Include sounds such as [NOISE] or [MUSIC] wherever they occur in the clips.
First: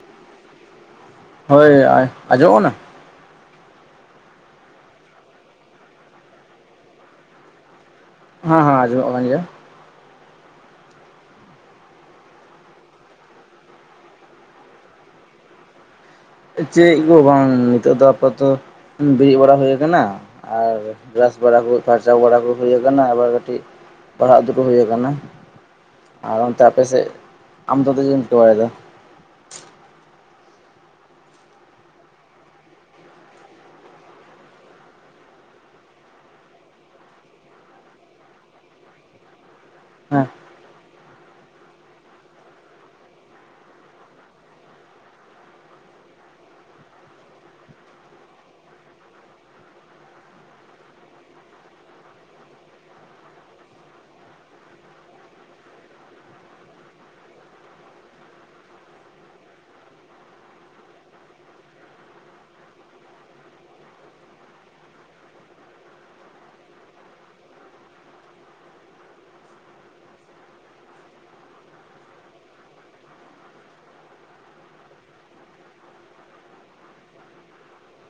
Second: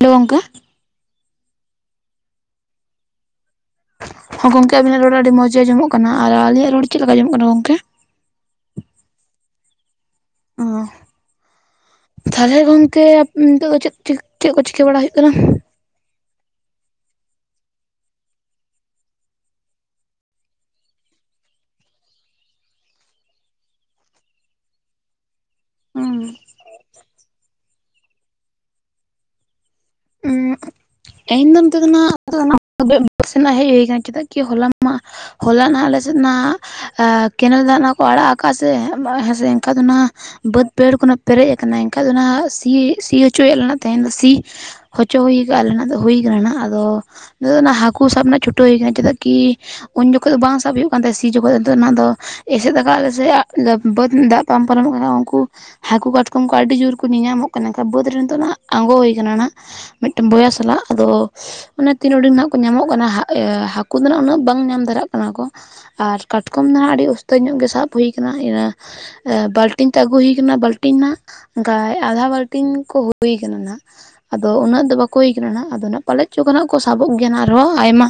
ᱞᱳ ᱚᱝᱠᱟ ᱦᱳᱭ ᱟᱡᱚᱜᱼᱟ ᱠᱟᱱᱟ ᱦᱚ ᱜᱚᱝᱠᱮ ᱟᱵᱤᱱᱟᱜ ᱨᱚᱲ ᱟᱹᱰᱤ ᱢᱚᱸᱡᱽ ᱜᱮ ᱟᱧᱡᱚᱢᱚᱜ ᱠᱟᱱᱟ ᱟᱨ ᱟᱞᱤᱧᱟᱜ ᱨᱚᱲ ᱪᱮᱫ ᱞᱮᱠᱟ ᱟᱧᱡᱚᱢᱚᱜ ᱠᱟᱱᱟ ᱜᱚᱝᱠᱮ ᱦᱚᱸ ᱦᱚᱸ ᱟᱧᱡᱚᱢᱚᱜ ᱠᱟᱱ ᱜᱮᱭᱟ ᱚᱸ ᱛᱟᱦᱚᱞᱮ ᱜᱚᱝᱠᱮ ᱱᱤᱛᱚᱜ ᱫᱚ ᱪᱮᱫ ᱪᱮᱫ ᱠᱚ ᱪᱤᱠᱟᱹ ᱵᱟᱲᱟ ᱦᱩᱭᱩᱜ ᱠᱟᱱᱟ ᱪᱮᱫ ᱜᱮ ᱵᱟᱝ ᱱᱤᱛᱚᱜ ᱫᱚ ᱟᱯᱟᱛᱚ ᱵᱮᱨᱮᱫ ᱵᱟᱲᱟ ᱦᱩᱭ ᱠᱟᱱᱟ ᱟᱨ ᱵᱨᱟᱥ ᱵᱟᱲᱟ ᱠᱚ ᱯᱷᱟᱨᱪᱟ ᱵᱟᱲᱟ ᱠᱚ ᱦᱩᱭ ᱠᱟᱱᱟ ᱟᱵᱟᱨ ᱠᱟᱹᱴᱤᱡ ᱯᱟᱲᱦᱟᱜ ᱫᱩᱲᱵᱽ ᱦᱩᱭ ᱠᱟᱱᱟ ᱟᱨ ᱩᱸ ᱚᱱᱛᱮ ᱟᱯᱮᱥᱮᱫ ᱟᱢ ᱫᱚ ᱪᱮᱫ ᱮᱢ [UNINTELLIGIBLE] ᱵᱟᱲᱟᱭᱮᱫᱟ ᱤᱧ ᱫᱚ ᱱᱚᱛᱮ ᱫᱚ ᱱᱟᱦᱟᱜ ᱦᱮᱡ ᱦᱩᱭ ᱠᱟᱱᱟ ᱪᱮᱫᱟᱜ ᱠᱤ ᱦᱚᱞᱟ ᱢᱟ ᱦᱚᱞᱟ ᱱᱟᱜ ᱟᱞᱮᱥᱮᱫ ᱱᱷᱟᱜ ᱠᱮᱱᱮᱞ ᱫᱟᱜ ᱱᱟᱷᱜ ᱠᱚ ᱟᱲᱟᱜ ᱟᱠᱟᱜ-ᱟ ᱥᱮ ᱦᱮᱸᱥᱮ ᱟᱫᱚ ᱚᱱᱟ ᱦᱮᱸ ᱵᱟᱹᱫᱽ ᱵᱟᱹᱭᱦᱟᱹᱲ ᱠᱷᱚᱱᱟᱜ ᱯᱮᱨᱮᱡ ᱟᱠᱟᱱᱟ ᱮᱱᱠᱷᱟᱡ ᱫᱚ ᱚᱱᱟ ᱥᱤ ᱥᱤ ᱦᱚᱪᱚᱭᱟᱞᱮ‌ ᱱᱟᱷᱜ ᱛᱮᱦᱮᱧ ᱫᱚ ᱥᱤ ᱦᱚᱪᱚ ᱦᱩᱭ ᱠᱟᱜ-ᱟ ᱞᱮ ᱱᱟᱜ ᱫᱚ ᱦᱩᱭ ᱠᱟᱱᱟ ᱱᱟᱦᱟᱜ ᱟᱫᱚ ᱱᱤᱛᱚᱜ ᱫᱚ ᱚᱱᱟ ᱦᱟᱹᱠᱩ ᱥᱟᱵ ᱨᱮᱱᱟᱜ ᱪᱷᱩᱴᱟᱹᱣ ᱦᱩᱭ ᱠᱟᱱᱟ ᱪᱮᱫᱟᱜ ᱠᱤ ᱩᱱ ᱡᱚᱠᱷᱚᱡ ᱫᱚ ᱵᱟᱝ ᱥᱟᱵ ᱦᱩᱭᱩᱜ ᱠᱟᱱ ᱛᱟᱦᱮᱸ ᱥᱤ ᱡᱚᱠᱷᱚᱡ ᱟᱫᱚ ᱦᱤᱛᱚᱜ ᱫᱚ ᱱᱟᱦᱟᱜ ᱟᱫᱚ ᱮᱥᱮᱫ ᱠᱟᱜ ᱟᱞᱮ ᱥᱮ ᱵᱟᱹᱫᱽ ᱫᱟᱜ ᱯᱟᱨᱚᱢᱚᱜ ᱠᱟᱱᱟ ᱩᱱᱠᱩ ᱦᱟᱹᱠᱩ ᱠᱟᱴᱠᱚᱢ ᱠᱚ ᱟᱹᱰᱤ ᱡᱳᱨ ᱠᱚ ᱧᱮᱞᱧᱟᱢᱚᱜ ᱠᱟᱱᱟ ᱠᱷᱟᱱ ᱵᱟᱹᱫᱽ ᱨᱮ ᱱᱤᱛᱚᱜ ᱟᱸᱜᱚ ᱦᱳᱭ ᱠᱟᱱᱟ ᱱᱟᱷᱜ ᱢᱮᱫᱴᱟᱝ ᱵᱚᱭᱦᱟ ᱥᱟᱞᱟᱜ ᱟᱫᱚ ᱟᱱᱮ ᱛᱤᱱ ᱩᱰᱤᱝ ᱠᱚ ᱧᱟᱢᱚᱜ ᱠᱟᱱᱟ ᱦᱟᱹᱠᱩ ᱫᱚ ᱱᱟᱜ ᱩᱱᱟᱹᱜ ᱵᱟᱝ ᱧᱟᱢ ᱫᱷᱟᱨᱟᱜ ᱠᱟᱱᱟ ᱠᱚ ᱟᱨ ᱠᱟᱴᱠᱚᱢ ᱫᱚ ᱱᱟᱷᱜ ᱟᱹᱰᱤ ᱩᱥᱛᱟᱹᱭ ᱧᱚᱜ ᱜᱮ ᱥᱟᱵ ᱦᱩᱭ ᱠᱟᱱᱟ ᱤᱱᱟᱹ ᱵᱟᱞᱴᱤᱱ ᱛᱮ ᱟᱹᱜᱩ ᱦᱩᱭ ᱠᱟᱱᱟ ᱵᱟᱞᱴᱤᱱ ᱱᱟᱜ ᱚᱱᱠᱟ ᱟᱫᱷᱟ ᱵᱟᱞᱴᱤᱱ ᱠᱚ ᱦᱩᱭ ᱠᱟᱱᱟ ᱱᱟᱷᱜ ᱟᱫᱚ ᱩᱱᱟᱹᱜ ᱫᱚ ᱵᱟᱠᱚ ᱦᱩᱭ ᱠᱟᱱᱟ ᱱᱟᱜ ᱟᱫᱚ ᱱᱟᱜ ᱯᱟᱞᱮᱫ ᱪᱚ ᱱᱟᱜ ᱠᱚ ᱥᱟᱵᱚᱜ ᱜᱮᱭᱟ ᱱᱟᱜ ᱟᱨᱦᱚᱸ ᱟᱭᱢᱟ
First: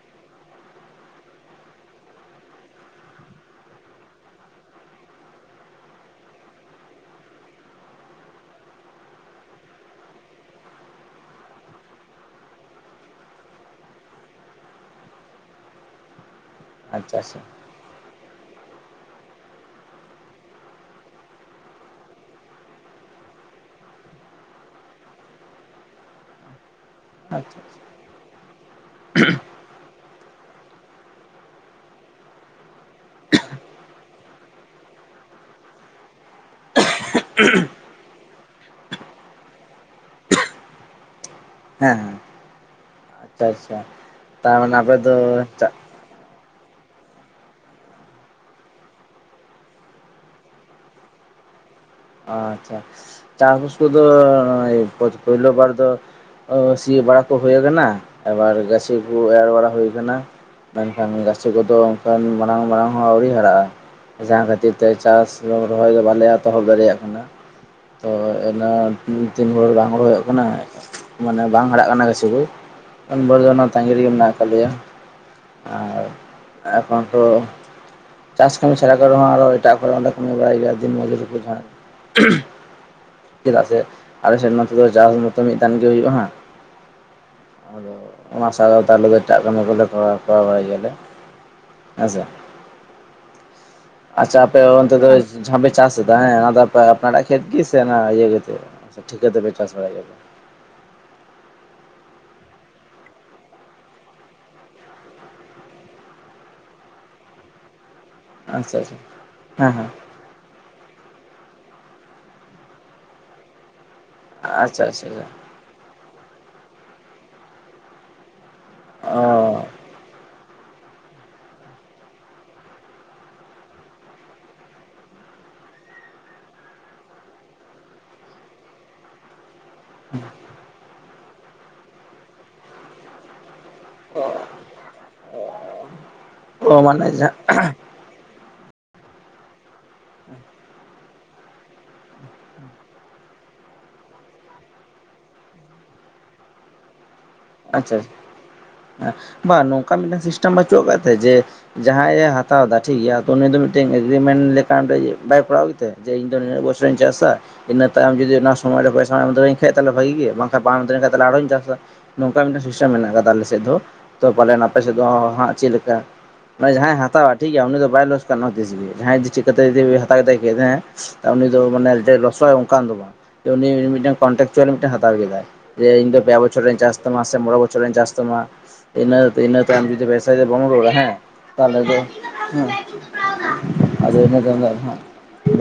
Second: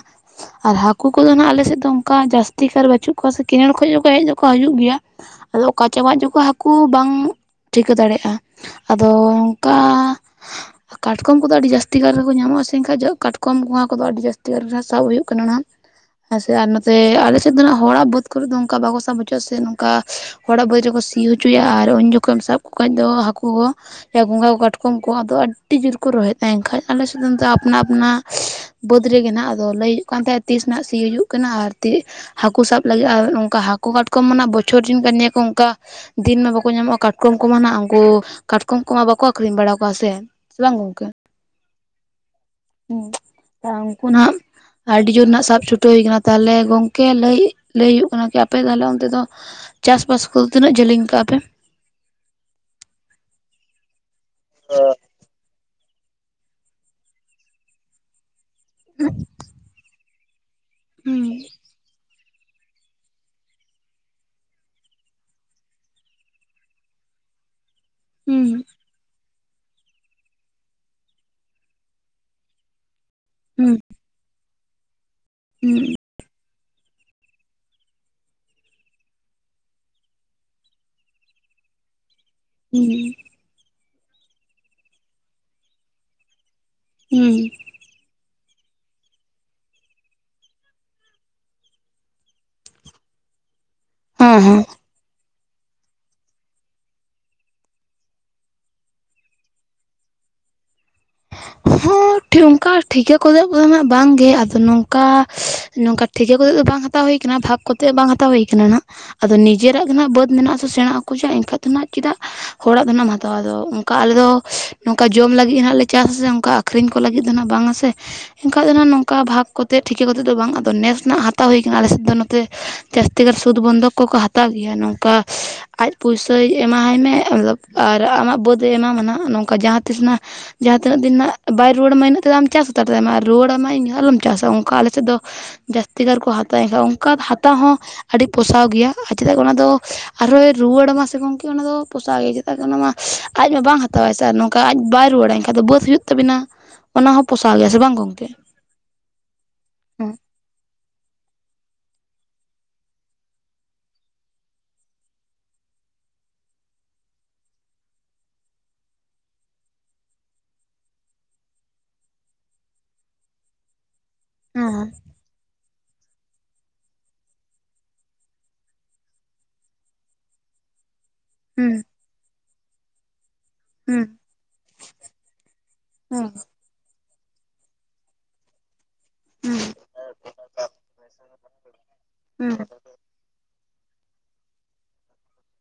ᱟᱨ ᱦᱟᱹᱠᱩ ᱠᱚᱫᱚ ᱱᱟᱜ ᱟᱞᱮ ᱥᱮᱫ ᱫᱚ ᱚᱱᱠᱟ ᱡᱟᱹᱥᱛᱤ ᱠᱟᱨ ᱵᱟᱹᱪᱩᱜ ᱠᱚᱣᱟ ᱥᱮ ᱠᱮᱱᱮᱞ ᱠᱷᱚᱡ ᱫᱚᱠᱚ ᱦᱮᱡ ᱫᱚᱠᱚ ᱦᱤᱡᱩᱜ ᱜᱮᱭᱟ ᱟᱫᱚ ᱚᱠᱟ ᱪᱟᱵᱟᱜ ᱡᱮ ᱠᱚ ᱦᱟᱹᱠᱩ ᱵᱟᱝ ᱴᱷᱤᱠᱟᱹ ᱫᱟᱲᱮᱜᱼᱟ ᱟᱫᱚ ᱚᱱᱠᱟ ᱠᱟᱴᱠᱚᱢ ᱠᱚᱫᱚ ᱟᱹᱰᱤ ᱡᱟᱹᱥᱛᱤ ᱠᱟᱨ ᱜᱮ ᱠᱚ ᱧᱟᱢᱚᱜ-ᱟ ᱥᱮ ᱮᱱᱠᱷᱟᱡ ᱠᱟᱴᱠᱚᱢ ᱜᱚᱸᱜᱟ ᱠᱚᱫᱚ ᱟᱹᱰᱤ ᱡᱟᱹᱥᱛᱤ ᱜᱟᱨ ᱨᱮ ᱥᱟᱵ ᱦᱩᱭᱩᱜ ᱠᱟᱱᱟ ᱱᱟᱦᱟᱜ ᱦᱮᱸ ᱥᱮ ᱟᱨ ᱱᱚᱛᱮ ᱟᱪᱪᱷᱟ ᱟᱪᱪᱷᱟ ᱟᱞᱮ ᱥᱮᱫ ᱫᱚ ᱱᱟᱜ ᱦᱚᱲᱟᱜ ᱵᱟᱹᱫᱽ ᱠᱚᱨᱮ ᱫᱚ ᱚᱝᱠᱟ ᱵᱟᱠᱚ ᱥᱟᱵ ᱦᱚᱪᱚᱜᱼᱟ ᱥᱮ ᱱᱚᱝᱠᱟ ᱦᱚᱲᱟᱜ ᱵᱟᱹᱫᱽ ᱨᱮᱠᱚ ᱥᱤ ᱦᱚᱪᱚᱭᱟ ᱟᱨ ᱩᱱ ᱡᱚᱠᱷᱚᱡ ᱮᱢ ᱥᱟᱵ ᱠᱚ ᱠᱷᱟᱡ ᱫᱚ ᱦᱟᱹᱠᱩ ᱦᱚᱸ ᱜᱚᱸᱜᱟ ᱠᱚ ᱠᱟᱴᱠᱚᱢ ᱠᱚ ᱟᱫᱚ ᱟᱹᱰᱤ ᱡᱳᱨ ᱠᱚ ᱨᱚᱦᱮᱫ ᱛᱟᱦᱮᱱ ᱠᱷᱟᱡ ᱟᱞᱮ ᱥᱮᱫ ᱫᱚ ᱟᱪᱪᱷᱟ ᱟᱯᱱᱟ ᱟᱯᱱᱟᱜ ᱵᱟᱹᱫᱽ ᱨᱮᱜᱮ ᱱᱟᱜ ᱟᱫᱚ ᱞᱟᱹᱭ ᱦᱩᱭᱩᱜ ᱠᱟᱱ ᱛᱟᱦᱮᱸᱡ ᱛᱤᱥ ᱱᱟᱜ ᱥᱤ ᱦᱩᱭᱩᱜ ᱠᱟᱱᱟ ᱟᱨ ᱦᱟᱹᱠᱩ ᱥᱟᱵ ᱞᱟᱹᱜᱤᱫ ᱟᱨ ᱚᱱᱠᱟ ᱦᱟᱹᱠᱩ ᱠᱟᱴᱠᱚᱢ ᱢᱟ ᱱᱟᱜ ᱵᱚᱪᱷᱚᱨ ᱨᱮᱱ ᱠᱟᱱ ᱜᱮᱭᱟ ᱠᱚ ᱚᱱᱠᱟ ᱫᱤᱱ ᱢᱟ ᱵᱟᱠᱚ ᱧᱟᱢᱚᱜᱼᱟ ᱠᱟᱴᱠᱚᱢ ᱠᱚᱢᱟ ᱱᱟᱜ ᱩᱱᱠᱩ ᱠᱟᱴᱠᱚᱢ ᱠᱚᱢᱟ ᱵᱟᱠᱚ ᱟᱠᱷᱨᱤᱧ ᱵᱟᱲᱟ ᱠᱚᱣᱟ ᱥᱮ, ᱵᱟᱝ ᱜᱚᱝᱠᱮ ᱦᱮᱸ ᱦᱮᱸ ᱦᱩᱸ, ᱟᱪᱪᱷᱟ ᱟᱪᱪᱷᱟ ᱩᱱᱠᱩ ᱱᱟᱷᱜ ᱛᱟᱨᱢᱟᱱᱮ ᱟᱯᱮ ᱟᱹᱰᱤ ᱫᱚ ᱡᱳᱨ ᱱᱟᱜ ᱥᱟᱵ ᱪᱷᱩᱴᱟᱹᱣ ᱦᱩᱭᱠᱟᱱᱟ ᱛᱟᱦᱚᱞᱮ ᱜᱚᱝᱠᱮ ᱞᱟᱹᱭ ᱞᱟᱹᱭ ᱦᱩᱭᱩᱜ ᱠᱟᱱᱟ ᱠᱤ ᱟᱯᱮ ᱛᱟᱦᱚᱞᱮ ᱚᱱᱛᱮ ᱫᱚ ᱪᱟᱥᱵᱟᱥ ᱠᱚᱫᱚ ᱛᱤᱱᱟᱹᱜ ᱡᱟᱹᱞᱤᱧ ᱠᱟᱜᱼᱟ ᱯᱮ ᱟᱪᱪᱷᱟ ᱪᱟᱥᱵᱟᱥ ᱠᱚᱫᱚ ᱯᱳᱭᱞᱳ ᱵᱟᱨ ᱫᱚ ᱥᱤ ᱵᱟᱲᱟ ᱠᱚ ᱦᱩᱭ ᱠᱟᱱᱟ ᱟᱵᱟᱨ ᱜᱟᱹᱪᱷᱤ ᱠᱚ ᱮᱨ ᱵᱟᱲᱟ ᱦᱩᱭ ᱠᱟᱱᱟ ᱢᱮᱱᱠᱷᱟᱱ ᱦᱩᱸ ᱪᱟᱥᱤ ᱠᱚ ᱛᱚ ᱢᱟᱲᱟᱝ ᱢᱟᱲᱟᱝ ᱦᱚᱸ ᱟᱹᱣᱨᱤ ᱦᱟᱨᱟᱜᱼᱟ ᱡᱟᱦᱟᱸ ᱠᱷᱟᱹᱛᱤᱨ ᱛᱮ ᱪᱟᱥ ᱨᱚᱦᱚᱭ ᱫᱚ ᱵᱟᱞᱮ ᱮᱛᱚᱦᱚᱵ ᱫᱟᱲᱮᱭᱟᱜ ᱠᱟᱱᱟ, ᱛᱚ ᱦᱩᱸ ᱚᱱᱟ ᱛᱤᱱ ᱵᱷᱚᱨ ᱵᱟᱝ ᱦᱚᱲ ᱦᱩᱭᱩᱜ ᱠᱟᱱᱟ ᱢᱟᱱᱮ ᱵᱟᱝ ᱦᱟᱨᱟᱜ ᱠᱟᱱᱟ ᱵᱮᱥᱤ ᱫᱚ ᱩᱱᱵᱚᱨ ᱫᱚ ᱚᱱᱟ ᱦᱩᱸ ᱛᱟᱸᱜᱤ ᱨᱮᱜᱮ ᱢᱮᱱᱟᱜ ᱠᱟᱜ ᱞᱮᱭᱟ ᱦᱩᱸ ᱟᱨ ᱮᱠᱷᱚᱱ ᱫᱚ ᱪᱟᱥ ᱠᱟᱹᱢᱤ ᱪᱷᱟᱲᱟ ᱠᱚᱨᱮᱦᱚᱸ ᱟᱨᱚ ᱮᱴᱟᱜ ᱠᱚᱨᱮ ᱚᱸᱰᱮ ᱠᱟᱹᱢᱤ ᱵᱟᱲᱟᱭ ᱜᱮᱭᱟ ᱫᱤᱱ ᱢᱚᱡᱩᱨ ᱨᱮᱠᱚ ᱡᱟᱦᱟᱸ [UNINTELLIGIBLE] ᱦᱩᱸ ᱪᱮᱫᱟᱜ ᱥᱮ ᱟᱞᱮ ᱥᱮᱱ ᱱᱚᱛᱮ ᱫᱚ ᱪᱟᱥ ᱢᱟᱛᱚ ᱢᱤᱫ ᱫᱟᱱ ᱦᱩᱭᱩᱜᱼᱟ ᱦᱟᱸᱜ ᱦᱤᱸ ᱟᱫᱚ ᱚᱱᱟ ᱥᱟᱶ ᱛᱮ ᱟᱞᱮ ᱫᱚ ᱮᱴᱟᱜ ᱠᱟᱹᱢᱤ ᱠᱚᱞᱮ ᱠᱚᱨᱟᱣ ᱵᱟᱲᱟᱭ ᱜᱮᱭᱟᱞᱮ ᱦᱮᱸ ᱥᱮ ᱦᱮᱸ ᱟᱪᱪᱷᱟ ᱦᱮᱸ ᱟᱯᱮ ᱚᱱᱛᱮ ᱫᱚ ᱡᱟᱦᱟᱸ ᱯᱮ ᱪᱟᱥ ᱮᱫᱟ ᱦᱮᱸ ᱚᱱᱟ ᱫᱚ ᱟᱯᱱᱟᱨᱟᱜ ᱠᱷᱮᱛ ᱜᱮᱥᱮ ᱤᱭᱟᱹ ᱴᱷᱤᱠᱟᱹ ᱛᱮᱯᱮ ᱪᱟᱥ ᱵᱟᱲᱟᱭ ᱜᱮᱭᱟ ᱦᱚᱸ ᱚᱱᱠᱟ ᱴᱷᱤᱠᱟᱹ ᱠᱚᱫᱚ‌ ᱦᱟᱸᱜ ᱵᱟᱝᱜᱮ ᱟᱫᱚ ᱱᱚᱝᱠᱟ ᱱᱚᱝᱠᱟ ᱴᱷᱤᱠᱟᱹ ᱠᱚ ᱠᱟᱛᱮ ᱫᱚ ᱵᱟᱝ ᱦᱟᱛᱟᱣ ᱦᱩᱭ ᱠᱟᱱᱟ ᱵᱷᱟᱜᱽ ᱠᱚᱛᱮ ᱵᱟᱝ ᱦᱟᱛᱟᱣ ᱦᱩᱭ ᱠᱟᱱᱟ ᱟᱪᱪᱷᱟ ᱱᱟᱦᱟᱜ ᱟᱪᱪᱷᱟ ᱟᱫᱚ ᱦᱮᱸ ᱱᱤᱡᱮᱨᱟᱜ ᱦᱮᱸ ᱜᱮ ᱱᱟᱦᱱᱟᱜ ᱵᱟᱹᱫᱽ ᱢᱮᱱᱟᱜ ᱥᱮᱬᱟ ᱟᱠᱚ ᱪᱟ ᱮᱱᱠᱷᱟᱡ ᱫᱚ ᱱᱟᱜ ᱪᱮᱫᱟᱜ ᱦᱚᱲᱟᱜ ᱫᱚ ᱱᱟᱜ ᱮᱢ ᱦᱟᱛᱟᱣᱟ ᱟᱫᱚ ᱚᱱᱠᱟ ᱟᱞᱮ ᱫᱚ ᱟᱪᱪᱷᱟ ᱱᱚᱝᱠᱟ ᱟᱪᱪᱷᱟ ᱟᱪᱪᱷᱟ ᱡᱚᱢ ᱞᱟᱜᱤ ᱞᱟᱹᱜᱤᱫ ᱦᱟᱸᱜ ᱞᱮ ᱪᱟᱥ ᱟᱥᱮ ᱚᱱᱠᱟ ᱟᱹᱠᱷᱨᱤᱧ ᱠᱚ ᱞᱟᱹᱜᱤᱫ ᱫᱚ ᱦᱟᱸᱜ ᱵᱟᱝᱟ ᱥᱮ ᱮᱱᱠᱟᱡ ᱫᱚ ᱱᱚᱝᱠᱟ ᱵᱷᱟᱜᱽ ᱚ ᱠᱚ ᱠᱟᱛᱮ ᱴᱷᱤᱠᱟᱹ ᱠᱟᱛᱮᱫ ᱫᱚ ᱵᱟᱝ ᱟᱫᱚ ᱱᱮᱥ ᱱᱟᱜ ᱦᱟ [UNINTELLIGIBLE] ᱦᱟᱛᱟᱣ ᱦᱩᱭ ᱠᱟᱱᱟ ᱟᱞᱮ ᱥᱮᱫ ᱫᱚ ᱱᱚᱛᱮ ᱡᱟᱹᱥᱛᱤ ᱜᱟᱱ ᱥᱩᱫᱽ ᱵᱚᱱᱫᱷᱚᱠ ᱠᱚᱠᱚ ᱦᱟᱛᱟᱣ ᱜᱮᱭᱟ ᱱᱚᱝᱠᱟ ᱟᱡ ᱯᱩᱭᱥᱟᱹᱭ ᱮᱢᱟᱦᱟᱭ ᱢᱮ [UNINTELLIGIBLE] ᱟᱨ ᱟᱢᱟᱜ ᱵᱟᱹᱫᱮ ᱮᱢᱟᱢᱟ ᱱᱚᱝᱠᱟ ᱡᱟᱦᱟᱸ ᱛᱤᱥ ᱱᱟᱜ ᱡᱟᱦᱟᱸ ᱛᱤᱱᱟᱹᱜ ᱫᱤᱱ ᱱᱟᱜ ᱵᱟᱭ ᱨᱩᱣᱟᱹᱲ ᱟᱢᱟ ᱤᱱᱟᱹᱜ ᱛᱮᱫ ᱪᱟᱥ ᱦᱟᱛᱟᱲ ᱛᱟᱭ ᱟᱢᱟ ᱟᱨ ᱨᱩᱣᱟᱹᱲ ᱟᱢᱟᱭ ᱤᱧ ᱟᱞᱚᱢ ᱪᱟᱥᱟ ᱚᱱᱠᱟ ᱟᱞᱮ ᱥᱮᱫ ᱫᱚ ᱡᱟᱹᱥᱛᱤ ᱠᱟᱨ ᱠᱚ ᱦᱟᱛᱟᱣ ᱚ ᱮᱱᱠᱷᱟᱱ ᱢᱟᱱᱮ ᱚᱱᱠᱟ ᱡᱟᱦᱟᱸ ᱦᱟᱛ ᱦᱚᱸ ᱟᱹᱰᱤ ᱯᱚᱥᱟᱣ ᱜᱮᱭᱟ ᱟᱨ ᱪᱮᱫᱟᱜ ᱚᱱᱟ ᱫᱚ ᱟᱨᱦᱚᱸᱭ ᱨᱩᱣᱟᱹᱲ ᱟᱢᱟ ᱥᱮ ᱜᱚᱝᱠᱮ ᱚᱱᱟᱫᱚ ᱯᱚᱥᱟᱜ ᱜᱮ ᱪᱮᱫᱟᱜ ᱥᱮ ᱚᱱᱟ ᱢᱟ ᱟᱡᱢᱟ ᱵᱟᱝ ᱦᱟᱛᱟᱣᱟᱭ ᱥᱮ ᱟᱨ ᱱᱚᱝᱠᱟ ᱟᱡ ᱵᱟᱭ ᱨᱩᱣᱟᱹᱲᱟ ᱮᱱᱠᱷᱟᱱ ᱟᱫᱚ ᱫᱚ ᱵᱟᱹᱫ ᱦᱩᱭᱩᱜ ᱛᱟᱵᱤᱱᱟ ᱚᱱᱟ ᱦᱚᱸ ᱯᱚᱥᱟᱣ ᱜᱮᱭᱟ ᱥᱮ ᱵᱟᱝ ᱜᱚᱝᱠᱮ ᱦᱮᱸ ᱵᱟᱝ ᱱᱚᱝᱠᱟᱱ ᱦᱮᱸ ᱢᱤᱫᱴᱟᱝ ᱥᱤᱥᱴᱮᱢ ᱵᱟᱹᱪᱩᱜ ᱟᱠᱟᱫ ᱛᱟᱦᱮᱸᱡ ᱡᱮ ᱡᱟᱦᱟᱸ ᱟᱡᱮ ᱦᱟᱛᱟᱣ ᱮᱫᱟ ᱴᱷᱤᱠᱜᱮᱭᱟ ᱩᱱᱤ ᱫᱚ ᱢᱤᱫᱴᱮᱱ ᱮᱜᱨᱤᱢᱮᱱᱴ ᱞᱮᱠᱟᱱ ᱨᱮ ᱵᱟᱭ ᱠᱚᱨᱟᱣ ᱜᱮ ᱛᱟᱭᱟ ᱡᱮ ᱤᱧ ᱫᱚ ᱱᱩᱱᱟᱜ ᱵᱚᱪᱷᱚᱨᱤᱧ ᱪᱟᱥᱟ ᱤᱱᱟᱹ ᱛᱟᱭᱚᱢ ᱡᱩᱫᱤ ᱚᱱᱟ ᱥᱚᱢᱚᱭ ᱨᱮ ᱯᱚᱭᱥᱟᱢ ᱮᱢ ᱫᱟᱲᱮ ᱠᱷᱟᱡ ᱵᱷᱟᱹᱜᱤ ᱜᱮ ᱵᱟᱝᱠᱷᱟᱱ ᱵᱟᱢ ᱮᱢ ᱫᱟᱲᱮ ᱠᱷᱟᱡ ᱟᱨᱦᱚᱸᱧ ᱪᱟᱥᱟ ᱱᱚᱝᱠᱟ ᱢᱤᱫᱴᱮᱱ ᱥᱤᱥᱴᱮᱢ ᱢᱮᱱᱟᱜ ᱟᱠᱟᱫᱟ ᱟᱞᱮ ᱥᱮᱫ ᱫᱚ ᱛᱚ ᱯᱟᱞᱮᱱ ᱟᱯᱮ ᱦᱮᱸ ᱥᱮᱫ ᱫᱚ ᱦᱟᱸᱜ ᱪᱮᱫ ᱞᱮᱠᱟ ᱢᱟᱱᱮ ᱡᱟᱦᱟᱸᱭ ᱦᱟᱛᱟᱣᱟ ᱴᱷᱤᱠ ᱜᱮᱭᱟ, ᱩᱱᱤ ᱫᱚ ᱵᱟᱭ ᱞᱚᱥᱠᱟᱱᱚᱼᱟ ᱛᱤᱥ ᱜᱮ ᱡᱟᱦᱟᱸᱭ ᱡᱮ ᱪᱮᱠ ᱠᱟᱛᱮ ᱡᱮᱵᱮ ᱦᱟᱛᱟᱣ ᱠᱟᱛᱮ ᱠᱮᱫᱟᱦᱟ ᱠᱟᱜ ᱩᱱᱤ ᱡᱮ ᱦᱮᱸ ᱢᱟᱱᱮ ᱫᱚᱭ ᱞᱚᱥᱚᱼᱟ ᱚᱱᱠᱟᱱ ᱫᱚ ᱵᱟᱝ᱾ ᱩᱱᱤ ᱦᱮᱸ ᱢᱤᱜᱴᱟᱝ ᱠᱚᱱᱴᱮᱠ ᱪᱟᱣᱞᱤ ᱢᱤᱴᱮ ᱦᱟᱛᱟᱣ ᱠᱮᱫᱟ, ᱮ ᱤᱧ ᱫᱚ ᱯᱮ ᱵᱚᱪᱷᱚᱨᱮᱧ ᱪᱟᱥ ᱯᱮ ᱢᱟᱥᱮ ᱢᱚᱲᱮ ᱵᱚᱪᱷᱚᱨᱮᱧ ᱪᱟᱥ ᱛᱟᱢᱟ᱾ ᱤᱱᱟᱹ ᱤᱱᱟᱹ ᱛᱟᱭᱚᱢ ᱡᱩᱫᱤ ᱯᱚᱭᱥᱟ ᱵᱟᱢ ᱨᱚᱲᱟ ᱦᱮᱸ ᱛᱟᱦᱚᱞᱮ ᱫᱚ ᱦᱮᱸ ᱦᱮ ᱟᱫᱚ ᱤᱱᱟᱹ ᱛᱟᱭᱚᱢ ᱫᱚ ᱦᱟᱸᱜ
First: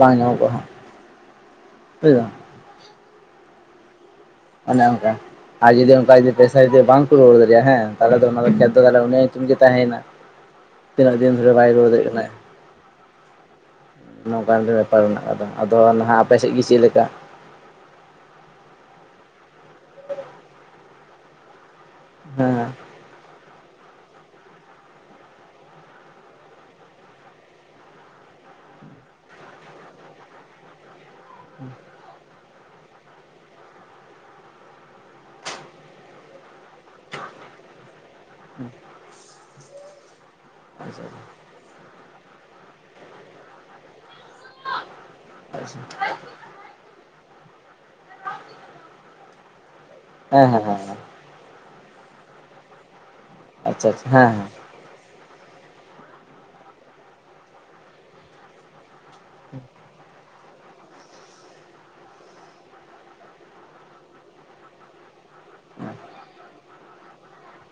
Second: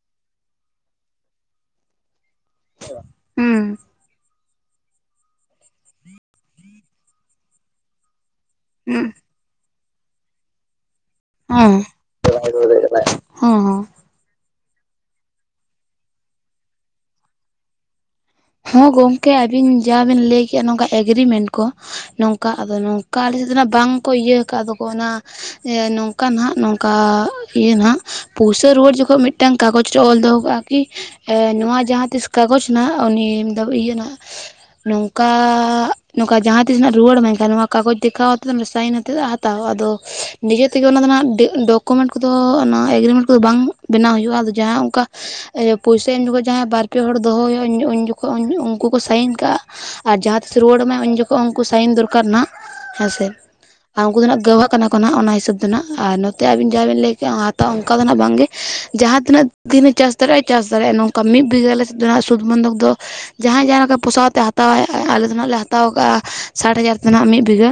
ᱵᱟᱝ ᱧᱟᱢᱚᱜᱼᱟ ᱦᱟᱸᱜ ᱵᱩᱡᱫᱟᱢ? [UNINTELLIGIBLE] ᱩᱸ᱾ ᱚᱱᱮ ᱚᱱᱠᱟ, ᱟᱨ ᱡᱩᱫᱤ ᱚᱱᱠᱟ ᱡᱤ ᱯᱚᱭᱥᱟ ᱡᱩᱫᱤ ᱵᱟᱝᱠᱚ ᱠᱩᱲᱟᱹᱣ ᱞᱮᱫᱮᱭ ᱦᱮᱸ ᱛᱟᱦᱚᱞᱮ ᱫᱚ ᱚᱱᱟ ᱫᱚ ᱠᱷᱮᱛ ᱫᱚ ᱛᱟᱦᱚᱞᱮ ᱦᱮᱸ ᱩᱱᱤ ᱛᱩᱢ ᱜᱮ ᱛᱟᱸᱦᱮᱭᱱᱟ ᱛᱤᱱᱟᱹᱜ ᱫᱤᱱ ᱫᱷᱚᱨᱮ ᱦᱮᱸ ᱵᱟᱭ ᱨᱩᱣᱟᱹᱲ ᱫᱟᱲᱮᱜ ᱠᱟᱱᱟᱭ? ᱦᱮᱸ ᱱᱚᱝᱠᱟ ᱢᱤᱴᱮ ᱵᱮᱯᱟᱨ ᱢᱮᱱᱟᱜ ᱟᱠᱟᱫᱟ, ᱟᱫᱚ ᱱᱟᱦᱟᱜ ᱟᱯᱮᱥᱮᱜ ᱜᱤ ᱪᱤᱜ ᱞᱮᱠᱟ? ᱦᱚᱸ ᱜᱚᱝᱠᱮ ᱟᱹᱵᱤᱱ ᱡᱟ ᱵᱤᱱ ᱞᱟᱹᱭᱠᱮᱜᱼᱟ ᱱᱚᱝᱠᱟ ᱮᱜᱽᱨᱤᱢᱮᱱᱴ ᱠᱚ ᱱᱚᱝᱠᱟ ᱦᱮᱸ ᱦᱮᱸ ᱟᱫᱚ ᱱᱚᱝᱠᱟ ᱟᱞᱮ ᱥᱮᱫᱱᱟᱜ ᱵᱟᱝ ᱠᱚ ᱤᱭᱟᱹ ᱠᱟᱜᱼᱟᱫᱚ ᱠᱚ ᱚᱱᱟ ᱮ ᱱᱚᱝᱠᱟᱱ ᱦᱟᱸᱜ ᱱᱚᱝᱠᱟ ᱤᱭᱟᱹ ᱱᱟᱸᱜ ᱯᱩᱭᱥᱟᱹ ᱨᱩᱣᱟᱹᱲ ᱡᱚᱠᱷᱚᱱ ᱢᱤᱫᱴᱟᱝ ᱠᱟᱜᱚᱡᱽ ᱨᱮ ᱚᱞ ᱫᱚᱦᱚ ᱠᱟᱜᱼᱟ ᱠᱤ ᱮ ᱱᱚᱣᱟ ᱡᱟᱦᱟᱸ ᱛᱤᱥ ᱠᱟᱜᱚᱡᱽ ᱱᱟᱜ ᱩᱱᱤ ᱤᱭᱟᱹ ᱱᱟᱜ ᱱᱚᱝᱠᱟ ᱱᱚᱝᱠᱟ ᱡᱟᱦᱟᱸ ᱛᱤᱥᱱᱟᱜ ᱨᱩᱣᱟᱹᱲ ᱢᱮᱱᱠᱷᱟᱱ ᱱᱚᱣᱟ ᱠᱟᱜᱚᱡ ᱫᱮᱠᱷᱟᱣ ᱛᱚ ᱫᱚ ᱱᱮᱥᱟᱭ ᱱᱟᱛᱮᱫ ᱟ ᱦᱟᱛᱟᱣ ᱟᱫᱚ ᱱᱤᱡᱮ ᱛᱮᱜᱮ ᱚᱱᱟ ᱟᱪᱪᱷᱟ ᱫᱚ ᱱᱟᱜ ᱰᱮ-ᱰᱚᱠ ᱰᱚᱠᱩᱢᱮᱱᱴ ᱠᱚᱫᱚ ᱮᱜᱨᱤᱢᱮᱱᱴ ᱠᱚᱫᱚ ᱵᱟᱝ ᱵᱮᱱᱟᱣᱳ ᱦᱩᱭᱩᱜᱼᱟ᱾ ᱟᱫᱚ ᱡᱟᱦᱟᱸ ᱚᱱᱠᱟ ᱯᱚᱭᱥᱟ ᱮᱢ ᱡᱚᱠᱷᱟᱡ ᱠᱚ ᱡᱟᱦᱟᱸᱭ ᱵᱟᱨ ᱯᱮ ᱦᱚᱲ ᱫᱚᱦᱚ ᱦᱩᱭᱩᱜᱼᱟ᱾ ᱩᱱ ᱡᱚᱠᱷᱚᱡ ᱩᱱᱠᱩ ᱠᱚ ᱥᱟᱭᱤᱱ ᱠᱟᱜᱼᱟ᱾ ᱟᱨ ᱡᱟᱦᱟᱸ ᱛᱤᱥᱮ ᱨᱩᱣᱟᱹᱲ ᱟᱢᱟ ᱩᱱ ᱡᱚᱠᱷᱚᱱ ᱩᱱᱠᱩ ᱥᱟᱭᱤᱱ ᱫᱚᱨᱠᱟᱨ ᱱᱟ ᱦᱮᱸᱥᱮ᱾ ᱟᱨ ᱟᱪᱪᱷᱟ ᱩᱱᱠᱩ ᱫᱚ ᱦᱮᱸ ᱱᱟᱜ [UNINTELLIGIBLE] ᱠᱟᱱᱟ ᱠᱚ᱾ ᱠᱟᱱᱟ ᱚᱱᱟ ᱦᱤᱥᱟᱹᱵᱽ ᱫᱚ ᱱᱟᱦᱟᱜ ᱟᱨ ᱱᱚᱛᱮ ᱟᱵᱤᱱ ᱡᱟᱦᱟᱸᱵᱤᱱ ᱞᱟᱹᱭ ᱠᱮᱜᱼᱟ, ᱦᱟᱛᱟᱣᱟ ᱚᱱᱠᱟ ᱫᱚ ᱱᱟᱜ ᱵᱟᱝᱜᱮ᱾ ᱡᱟᱦᱟᱸ ᱛᱤᱱᱟᱹᱜ ᱫᱤᱱᱮ ᱪᱟᱥ ᱫᱟᱲᱮᱜᱼᱟ ᱪᱟᱥ ᱫᱟᱲᱮᱜᱼᱟᱭ ᱱᱚᱝᱠᱟ ᱢᱤᱫ ᱵᱤᱜᱷᱟᱹ ᱟᱞᱮᱥᱮᱫ ᱫᱚ ᱥᱩᱫᱷᱵᱚᱱᱫᱷᱚᱠ ᱫᱚ ᱡᱟᱦᱟᱸᱭ ᱡᱟᱦᱟᱸ ᱞᱮᱠᱟ ᱯᱚᱥᱟᱣ ᱟᱛᱮᱜ ᱦᱟᱛᱟᱣᱟᱭ᱾ ᱟᱞᱮ ᱫᱚ ᱱᱟᱜ ᱞᱮ ᱦᱟᱛᱟᱣ ᱟᱠᱟᱫᱼᱟ ᱥᱟᱴ ᱦᱟᱡᱟᱨ ᱱᱟ ᱢᱤᱫ ᱵᱤᱜᱷᱟᱹ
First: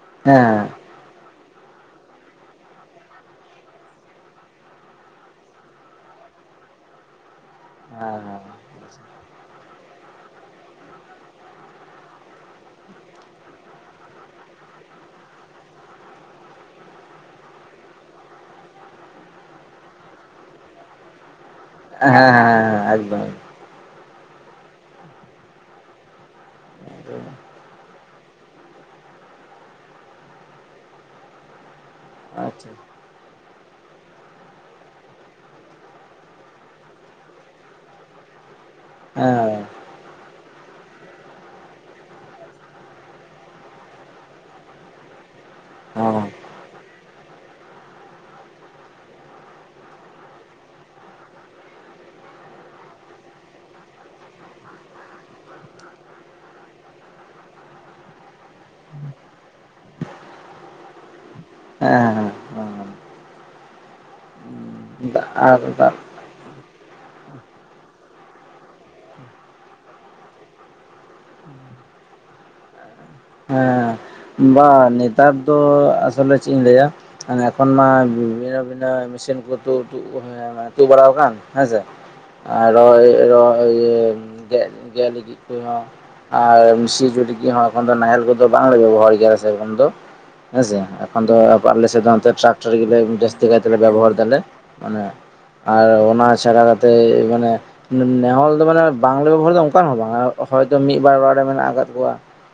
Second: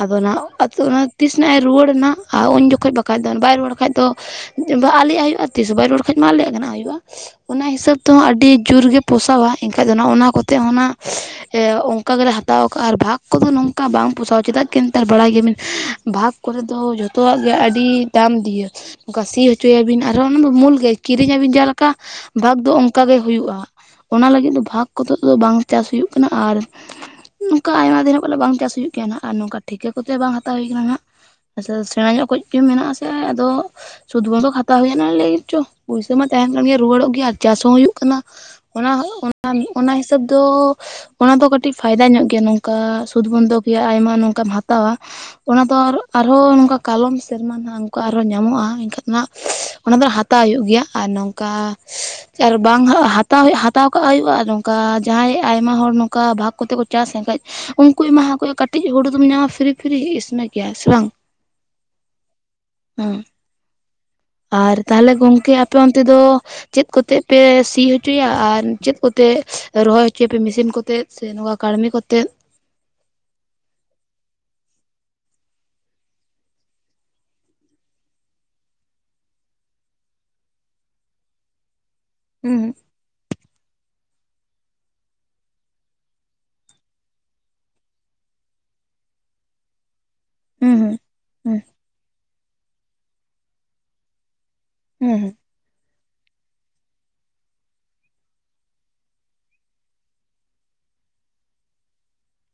ᱟᱫᱚ ᱚᱱᱟ ᱦᱮᱸ ᱦᱮᱸ ᱟᱹᱛᱩ ᱚᱱᱟ ᱛᱤᱥ ᱱᱟᱜᱼᱮ ᱨᱩᱣᱟᱹᱲᱮᱱᱟ᱾ ᱟᱨ ᱩᱱ ᱡᱚᱠᱷᱚᱡ ᱵᱟᱠᱷᱟᱡ ᱫᱚ ᱵᱟᱭ ᱨᱩᱣᱟᱹᱲ ᱠᱷᱟᱡ ᱫᱚ ᱟᱞᱮᱭᱟᱜ ᱦᱩᱭᱩᱜᱼᱟ᱾ ᱛᱤᱥ ᱦᱚᱸ ᱵᱟᱭ ᱨᱩᱣᱟᱹᱲ ᱠᱷᱟᱡ ᱢᱟ ᱟᱞᱮᱭᱟᱜ ᱜᱮ ᱦᱟᱸᱜ ᱦᱩᱭᱩᱜᱼᱟ᱾ ᱚᱱᱟ ᱦᱤᱥᱟᱹᱵ ᱟᱪᱪᱷᱟ ᱛᱮᱦᱚᱸ ᱟᱹᱰᱤ ᱡᱳᱨ ᱜᱮ ᱯᱳᱥᱟᱣᱟ ᱮᱱᱠᱷᱟᱡ ᱫᱚ ᱱᱚᱜᱼᱚ ᱱᱚᱣᱟ ᱠᱚᱛᱮ ᱦᱚᱸ ᱚᱱᱟ ᱚᱱᱠᱟ ᱜᱮᱞᱮ ᱦᱟᱛᱟᱣ ᱠᱟᱜᱼᱟ᱾ ᱟᱨ ᱵᱷᱟᱜᱽ ᱠᱚᱫᱚ ᱱᱚᱝᱠᱟ ᱵᱟᱝ ᱯᱳᱥᱟᱣᱟ ᱪᱮᱫᱟᱜ ᱠᱤ ᱱᱮᱛᱟᱨ ᱵᱟᱲᱟᱭ ᱜᱮᱭᱟᱵᱤᱱ ᱵᱷᱟᱜᱽ ᱠᱚᱨᱮ ᱫᱚ ᱡᱚᱛᱚᱣᱟᱜ ᱜᱮ ᱟᱹᱰᱤ ᱫᱟᱢ ᱫᱤᱭᱮ ᱚᱸᱠᱟ ᱥᱤ ᱦᱚᱪᱚᱭᱟᱵᱤᱱ ᱟᱨᱦᱚᱸ ᱚᱱᱟ ᱫᱚ ᱢᱩᱞ ᱜᱮ ᱠᱤᱨᱤᱧᱟᱵᱤᱱ ᱡᱟᱦᱟ ᱞᱮᱠᱟ ᱟᱪᱪᱷᱟ ᱦᱮᱸ ᱦᱮᱸ ᱦᱮᱸ ᱦᱮᱸ ᱦᱮᱸ ᱦᱮᱸ ᱦᱮᱸ ᱵᱷᱟᱜᱽ ᱫᱚ ᱦᱮᱸ ᱚᱱᱠᱟ ᱜᱮ ᱮᱠᱫᱚᱢ ᱦᱩᱭᱩᱜᱼᱟ᱾ ᱚᱱᱟ ᱞᱟᱹᱜᱤᱫ ᱫᱚ ᱵᱷᱟᱜᱽ ᱠᱚᱫᱚ ᱫᱚ ᱵᱟᱝ ᱪᱟᱥ ᱦᱩᱭᱩᱜ ᱠᱟᱱᱟ᱾ ᱟᱨ ᱱᱚᱝᱠᱟ ᱟᱭᱢᱟ ᱫᱤᱱ ᱵᱚᱞᱮ ᱵᱟᱝ ᱪᱟᱥ ᱦᱩᱭᱩᱜ ᱜᱮᱭᱟ ᱦᱟᱸᱜ᱾ ᱟᱨ ᱱᱚᱝᱠᱟ ᱴᱷᱤᱠᱟᱹ ᱠᱚᱛᱮ ᱵᱟᱝ ᱦᱟᱛᱟᱣ ᱦᱩᱭ ᱠᱟᱱᱟ ᱦᱟᱸᱜ᱾ ᱟᱪᱪᱷᱟ ᱥᱮᱬᱟ ᱧᱚᱜ ᱠᱚᱡ ᱜᱮ ᱟᱪᱪᱷᱟ ᱢᱮᱱᱟᱜ ᱟᱥᱮ ᱟᱫᱚ ᱥᱩᱫᱷ ᱵᱚᱱᱫᱚᱠ ᱦᱟᱛᱟᱣ ᱦᱩᱭᱱᱟ ᱞᱟᱹᱭ ᱪᱚ ᱯᱚᱭᱥᱟ ᱢᱟ ᱛᱟᱦᱮᱱ ᱠᱟᱱ ᱜᱮᱭᱟ ᱨᱩᱣᱟᱹᱲᱚᱜ ᱜᱮᱭᱟ ᱟᱨ ᱪᱟᱥ ᱦᱚᱸ ᱦᱩᱭᱩᱜ ᱠᱟᱱᱟ᱾ ᱚᱱᱟ ᱚᱱᱟ ᱦᱮᱸ ᱚᱱᱟ ᱦᱤᱥᱟᱹᱵ ᱫᱚ ᱚᱱᱟ ᱫᱚ ᱠᱟᱹᱴᱤᱡ ᱯᱷᱟᱭᱫᱟ ᱧᱚᱜ ᱜᱮᱭᱟ᱾ ᱱᱚᱝᱠᱟ ᱥᱩᱫ ᱵᱚᱱᱫᱚ ᱭᱟ ᱟᱭᱢᱟ ᱱᱚᱝᱠᱟᱢ ᱦᱟᱛᱟᱣᱟ ᱚᱱᱟ ᱫᱚ ᱦᱮᱸ ᱟᱨᱦᱚᱸ ᱱᱚᱝᱠᱟ ᱠᱟᱞᱚᱢ ᱥᱮᱨᱢᱟ ᱱᱚᱝᱠᱟ ᱟᱨᱦᱚᱸ ᱧᱟᱢᱚᱜᱼᱟ᱾ ᱮᱱᱠᱷᱟᱱ ᱦᱟᱸᱜ ᱚᱱᱟ ᱫᱚ ᱦᱟᱛᱟᱣ ᱦᱩᱭᱩᱜ ᱜᱮᱭᱟ᱾ ᱟᱨ ᱱᱚᱝᱠᱟ ᱟᱨ ᱵᱟᱝ ᱦᱟᱛᱟᱣ ᱦᱟᱛᱟᱣ ᱠᱟᱜ ᱦᱩᱭᱩᱜᱼᱟ᱾ ᱱᱚᱝᱠᱟ ᱡᱟᱦᱟᱸᱭ ᱟᱭᱢᱟ ᱦᱚᱲ ᱱᱚᱝᱠᱟ ᱵᱷᱟᱜᱽ ᱠᱚᱛᱮ ᱠᱚ ᱪᱟᱥᱟ ᱮᱱᱠᱷᱟᱡ ᱩᱱᱠᱩ ᱮᱢᱟᱦᱟᱠᱚ ᱦᱩᱭᱩᱜ ᱠᱟᱹᱴᱤᱡ ᱦᱩᱲᱩ ᱫᱚᱢ ᱧᱟᱢᱟ ᱯᱷᱤᱨᱤ ᱯᱷᱤᱨᱤ ᱤᱥᱢᱮ ᱠᱮᱭᱟ ᱥᱮ ᱵᱟᱝ? ᱦᱮᱸ᱾ ᱦᱮᱸ᱾ ᱟᱨ ᱛᱟᱦᱚᱞᱮ ᱫᱟᱜ ᱜᱚᱝᱠᱮ ᱟᱨ ᱟᱯᱮ ᱫᱟᱜ ᱚᱱᱛᱮ ᱫᱚ ᱪᱮᱫ ᱠᱚᱛᱮ ᱯᱮ ᱥᱤ? ᱦᱚᱪᱚᱭᱟ ᱟᱨ ᱪᱮᱫ ᱠᱚᱛᱮ ᱨᱚᱦᱚᱭ ᱦᱚᱪᱚᱭᱟᱯᱮ ᱢᱮᱥᱤᱱ ᱠᱚᱛᱮ ᱥᱮ ᱱᱚᱣᱟ ᱠᱟᱹᱲᱢᱤ ᱠᱚᱛᱮ? ᱦᱮᱸ ᱵᱟ ᱱᱮᱛᱟᱨ ᱫᱚ ᱟᱥᱚᱞᱮ ᱪᱮᱜ ᱤᱧ ᱞᱟᱹᱭᱟ ᱮᱠᱷᱚᱱ ᱢᱟ ᱵᱤᱵᱷᱤᱱᱚ ᱵᱷᱤᱱᱟᱹ ᱢᱮᱥᱤᱱ ᱠᱚ ᱛᱩᱫᱩᱜ [UNINTELLIGIBLE] ᱵᱟᱲᱟᱣ ᱠᱟᱱ ᱦᱮᱸᱥᱮ ᱦᱩᱸ [UNINTELLIGIBLE] ᱹ ᱜᱮᱫ ᱜᱮᱫ ᱞᱟᱹᱜᱤᱫ ᱠᱚᱦᱚᱸ ᱟᱨ [UNINTELLIGIBLE] ᱡᱩᱴᱤᱜ ᱦᱚᱸ ᱮᱠᱷᱚᱱ ᱫᱚ ᱱᱟᱦᱮᱞ ᱠᱚᱫᱚ ᱵᱟᱝᱞᱮ ᱵᱮᱵᱚᱦᱟᱨ ᱜᱮ᱾ ᱥᱮᱨᱚᱠᱚᱢ ᱫᱚ ᱦᱮᱸᱥᱮ ᱦᱩᱸ ᱮᱠᱷᱚᱱ ᱫᱚ ᱦᱩᱸ ᱟᱞᱮ ᱥᱮᱫ ᱴᱨᱟᱠ ᱴᱟᱠᱴᱚᱨ ᱜᱮᱞᱮ ᱡᱟᱹᱥᱛᱤ ᱠᱟᱭ ᱛᱮᱞᱮ ᱵᱮᱵᱚᱦᱟᱨ ᱫᱟᱞᱮ᱾ ᱢᱟᱱᱮ ᱦᱩᱸ ᱟᱨ ᱚᱱᱟ ᱪᱷᱟᱲᱟ ᱠᱟᱛᱮᱫ ᱢᱟᱱᱮ ᱱᱟᱦᱮᱞ ᱫᱚ ᱢᱟᱱᱮ ᱵᱟᱝᱞᱮ ᱵᱮᱵᱚᱦᱟᱨ ᱫᱚ ᱚᱱᱠᱟᱱ ᱦᱚᱸ ᱵᱟᱝ᱾ ᱦᱚᱭᱛᱳ ᱢᱤᱫᱵᱟᱨ ᱚᱲᱟᱜ ᱨᱮ ᱢᱮᱱᱟᱜ ᱟᱠᱟᱫ ᱠᱚᱣᱟ᱾